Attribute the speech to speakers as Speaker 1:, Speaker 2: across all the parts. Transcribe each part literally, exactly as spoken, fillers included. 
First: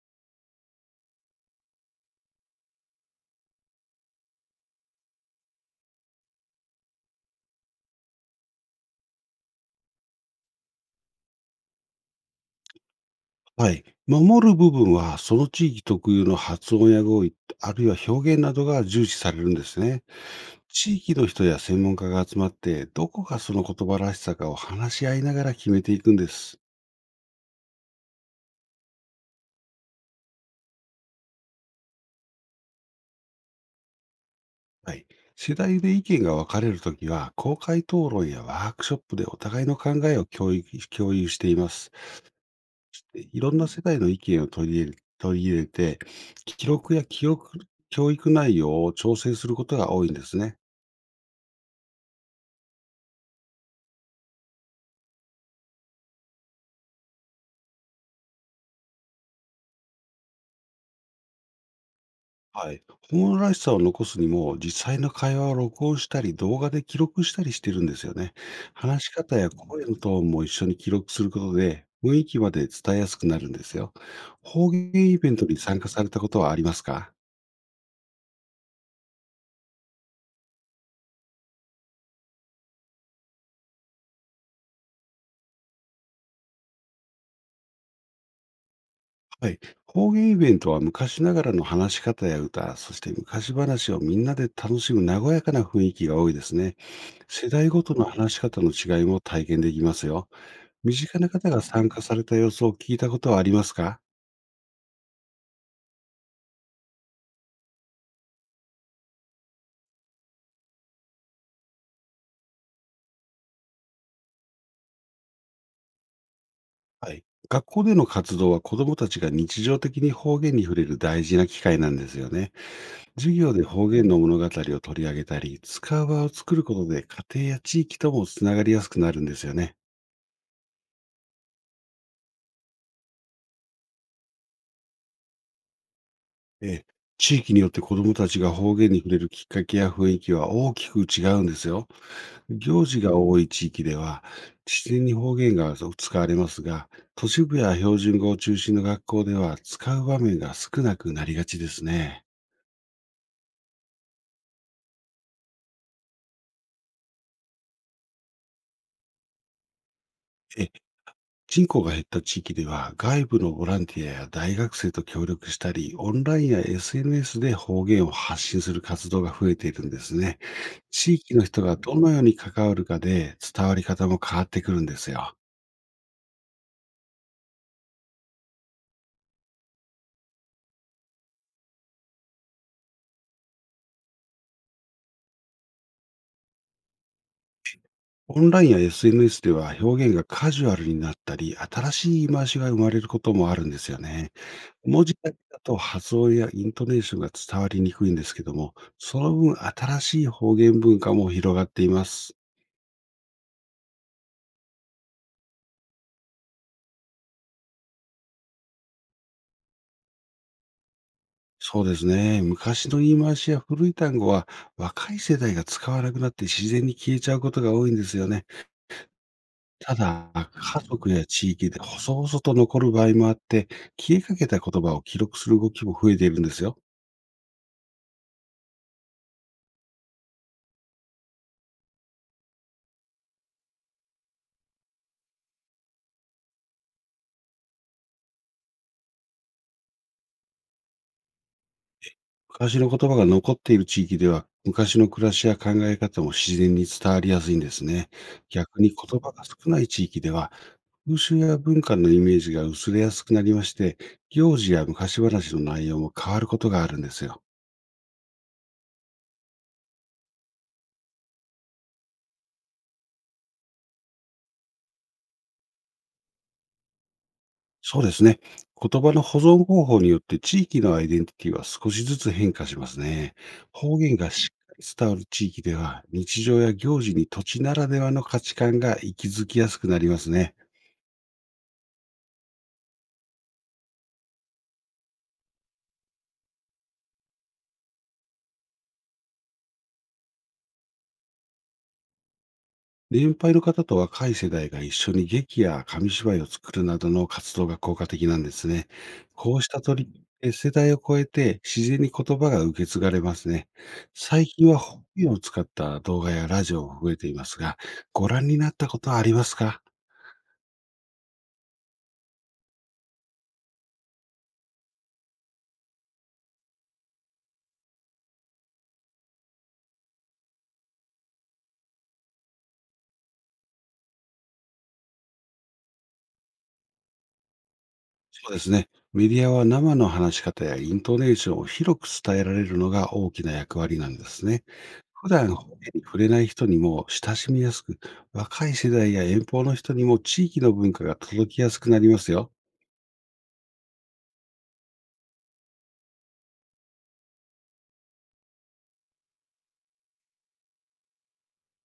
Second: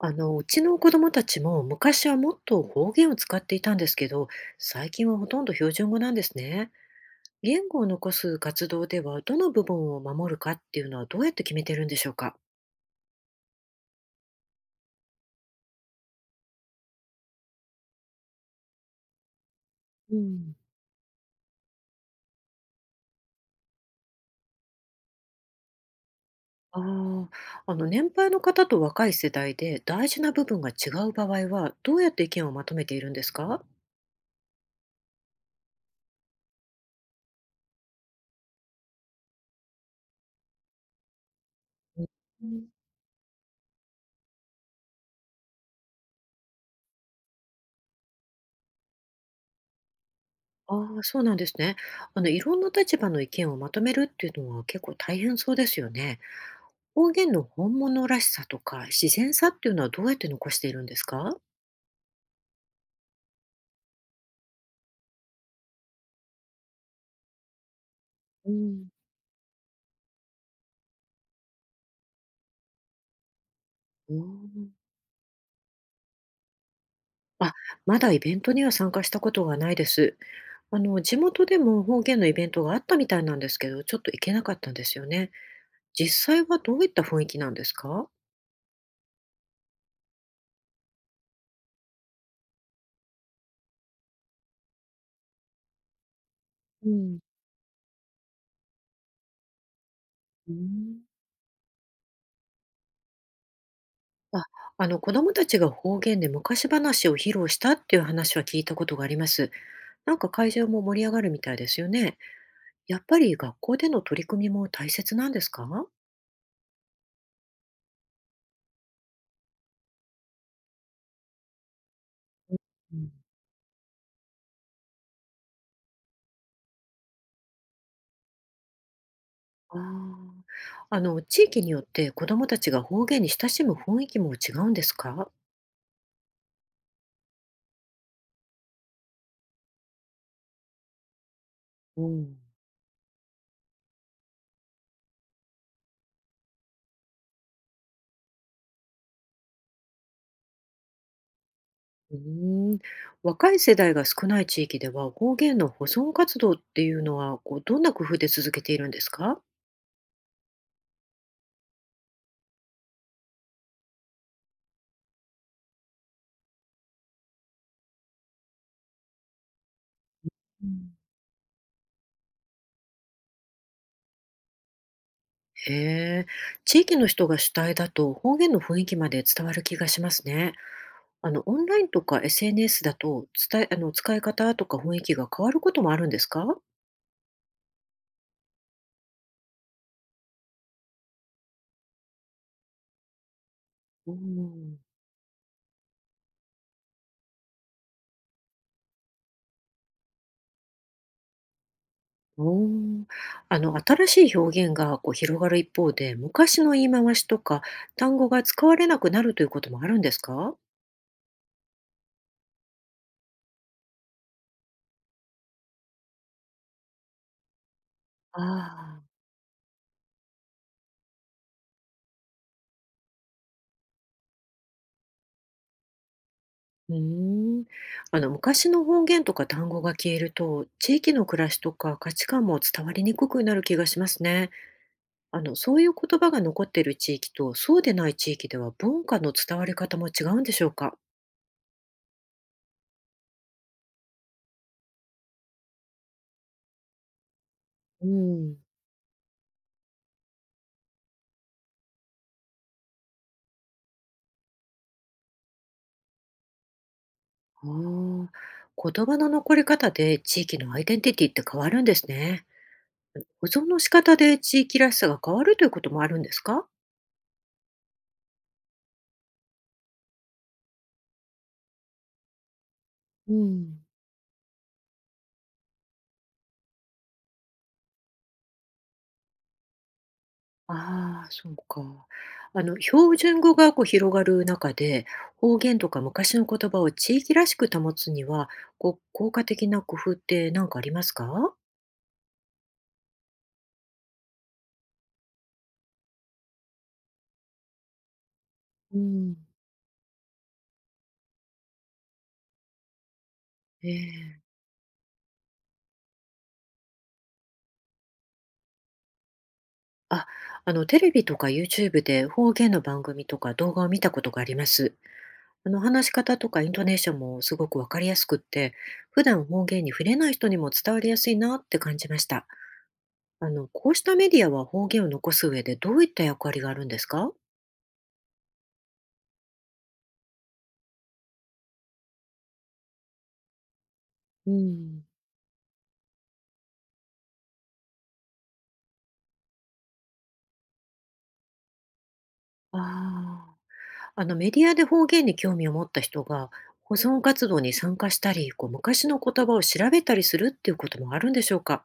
Speaker 1: あの、うちの子供たちも昔はもっと方言を使っていたんですけど、最近はほとんど標準語なんですね。言語を残す活動では、どの部分を守るかっていうのはどうやって決めてるんでしょうか。
Speaker 2: はい。守る部分は、その地域特有の発音や語彙、あるいは表現などが重視されるんですね。
Speaker 1: うん。
Speaker 2: 地域の人や専門家が集まって、どこがその言葉らしさかを話し合いながら決めていくんです。
Speaker 1: ああ、あの、年配の方と若い世代で大事な部分が違う場合は、どうやって意見をまとめているんですか。
Speaker 2: はい。世代で意見が分かれるときは、公開討論やワークショップでお互いの考えを共有共有しています。
Speaker 1: うん。
Speaker 2: でいろんな世代の意見を取り入れ取り入れて、記録や記憶、教育内容を調整することが多いんですね。
Speaker 1: ああー、そうなんですね。あの、いろんな立場の意見をまとめるっていうのは結構大変そうですよね。方言の本物らしさとか、自然さっていうのはどうやって残しているんですか？
Speaker 2: はい。本来らしさを残すにも、実際の会話を録音したり、動画で記録したりしてるんですよね。
Speaker 1: うん。
Speaker 2: 話し方や声のトーンも一緒に記録することで、雰囲気まで伝えやすくなるんですよ。
Speaker 1: うー
Speaker 2: 方
Speaker 1: ん。
Speaker 2: 言イベントに参加されたことはありますか？
Speaker 1: あ、まだイベントには参加したことがないです。あの、地元でも方言のイベントがあったみたいなんですけど、ちょっと行けなかったんですよね。実際はどういった雰囲気なんですか？
Speaker 2: はい。方言イベントは昔ながらの話し方や歌、そして昔話をみんなで楽しむ和やかな雰囲気が多いですね。
Speaker 1: うん。
Speaker 2: 世代ごとの話し方の違いも体験できますよ。
Speaker 1: うー
Speaker 2: 身
Speaker 1: ん。
Speaker 2: 近な方が参加された様子を聞いたことはありますか？
Speaker 1: あ、あの、子供たちが方言で昔話を披露したっていう話は聞いたことがあります。なんか会場も盛り上がるみたいですよね。やっぱり学校での取り組みも大切なんですか？
Speaker 2: はい。学校での活動は子どもたちが日常的に方言に触れる大事な機会なんですよね。
Speaker 1: うん。
Speaker 2: 授業で方言の物語を取り上げたり、使う場を作ることで、家庭や地域ともつながりやすくなるんですよね。
Speaker 1: ああ。あの、地域によって子供たちが方言に親しむ雰囲気も違うんですか？
Speaker 2: ええ、地域によって子どもたちが方言に触れるきっかけや雰囲気は大きく違うんですよ。
Speaker 1: うん。
Speaker 2: 行事が多い地域では自然に方言が使われますが、都市部や標準語を中心の学校では使う場面が少なくなりがちです
Speaker 1: う
Speaker 2: ね。
Speaker 1: ーん。若い世代が少ない地域では、方言の保存活動っていうのは、こう、どんな工夫で続けているんですか？
Speaker 2: え人口が減った地域では、外部のボランティアや大学生と協力したり、オンラインや エスエヌエス で方言を発信する活動が増えているんですね。
Speaker 1: うん。
Speaker 2: 地域の人がどのように関わるかで、伝わり方も変わってくるんですよ。
Speaker 1: へえ。地域の人が主体だと、方言の雰囲気まで伝わる気がしますね。あの、オンラインとか エスエヌエス だと、伝えあの、使い方とか雰囲気が変わることもあるんですか？
Speaker 2: オンラインや エスエヌエス では表現がカジュアルになったり、新しい言い回しが生まれることもあるんですよ
Speaker 1: う
Speaker 2: ね。
Speaker 1: ん。
Speaker 2: 文字だけだと発音やイントネーションが伝わりにくいんですけども、その分新しい方言文化も広がっています。
Speaker 1: おお、あの新しい表現がこう広がる一方で、昔の言い回しとか単語が使われなくなるということもあるんですか？
Speaker 2: そうですね。昔の言い回しや古い単語は、若い世代が使わなくなって自然に消えちゃうことが多いんですよ
Speaker 1: あ
Speaker 2: ね。
Speaker 1: あ。
Speaker 2: ただ、家族や地域で細々と残る場合もあって、消えかけた言葉を記録する動きも増えているんですよ。
Speaker 1: うーん、あの昔の方言とか単語が消えると、地域の暮らしとか価値観も伝わりにくくなる気がしますね。あのそういう言葉が残っている地域とそうでない地域では文化の伝わり方も違うんでしょうか？
Speaker 2: 昔の言葉が残っている地域では、昔の暮らしや考え方も自然に伝わりやすいんです
Speaker 1: う
Speaker 2: ね。
Speaker 1: ん。
Speaker 2: 逆に言葉が少ない地域では、風習や文化のイメージが薄れやすくなりまして、行事や昔話の内容も変わることがあるんですよ。
Speaker 1: ああ、言葉の残り方で地域のアイデンティティって変わるんですね。保存の仕方で地域らしさが変わるということもあるんですか？
Speaker 2: そうですね。言葉の保存方法によって地域のアイデンティティは少しずつ変化します
Speaker 1: う
Speaker 2: ね。
Speaker 1: ん。
Speaker 2: 方言がしっかり伝わる地域では、日常や行事に土地ならではの価値観が息づきやすくなりますね。
Speaker 1: ああ、そうか。あの、標準語がこう広がる中で、方言とか昔の言葉を地域らしく保つには、こう効果的な工夫って何かありますか？
Speaker 2: 年配の方と若い世代が一緒に劇や紙芝居を作るなどの活動が効果的なんですね。
Speaker 1: うん。
Speaker 2: こうした取り組みで世代を超えて自然に言葉が受け継がれますね。
Speaker 1: ええ。
Speaker 2: 最近は方言を使った動画やラジオも増えていますが、ご覧になったことはありますか？
Speaker 1: あ、あのテレビとか ユーチューブ で方言の番組とか動画を見たことがあります。あの話し方とかイントネーションもすごくわかりやすくって、普段方言に触れない人にも伝わりやすいなって感じました。あの、こうしたメディアは方言を残す上でどういった役割があるんですか。
Speaker 2: そうですね。メディアは生の話し方やイントネーションを広く伝えられるのが大きな役割なんです
Speaker 1: う
Speaker 2: ね。
Speaker 1: ん。
Speaker 2: 普段方言に触れない人にも親しみやすく、若い世代や遠方の人にも地域の文化が届きやすくなりますよ。
Speaker 1: ああ、あのメディアで方言に興味を持った人が保存活動に参加したり、こう昔の言葉を調べたりするっていうこともあるんでしょうか。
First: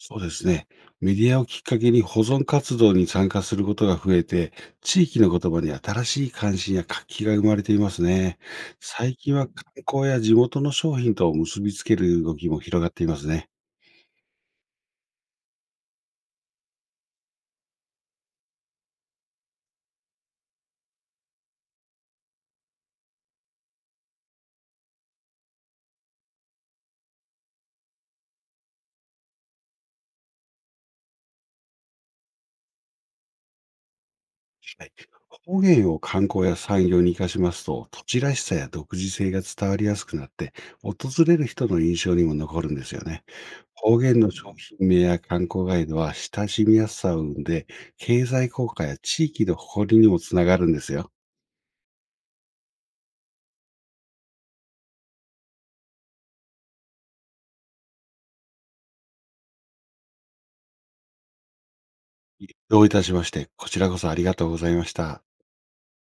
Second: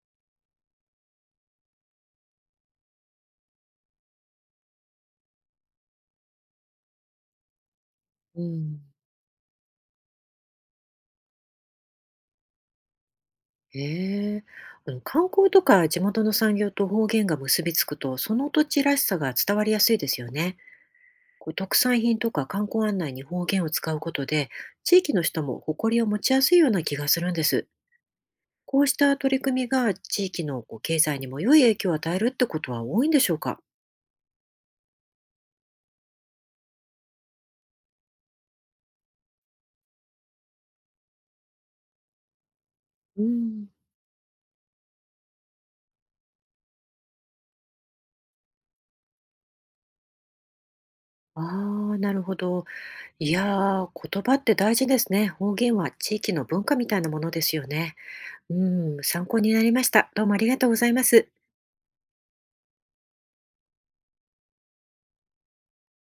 Speaker 2: そうですね。メディアをきっかけに保存活動に参加することが増えて、地域の言葉に新しい関心や活気が生まれていますね。
Speaker 1: うん。
Speaker 2: 最近は観光や地元の商品と結びつける動きも広がっていますね。
Speaker 1: へえ、あの観光とか地元の産業と方言が結びつくと、その土地らしさが伝わりやすいですよね。こう特産品とか観光案内に方言を使うことで、地域の人も誇りを持ちやすいような気がするんです。こうした取り組みが地域のこう経済にも良い影響を与えるってことは多いんでしょうか。
Speaker 2: はい。方言を観光や産業に活かしますと、土地らしさや独自性が伝わりやすくなって、訪れる人の印象にも残るんですよ
Speaker 1: う
Speaker 2: ね。
Speaker 1: ん。
Speaker 2: 方言の商品名や観光ガイドは親しみやすさを生んで、経済効果や地域の誇りにもつながるんですよ。
Speaker 1: ああ、なるほど。いやー、言葉って大事ですね。方言は地域の文化みたいなものですよね。うん、参考になりました。どうもありがとうございます。
Speaker 2: どういたしまして、こちらこそありがとうございました。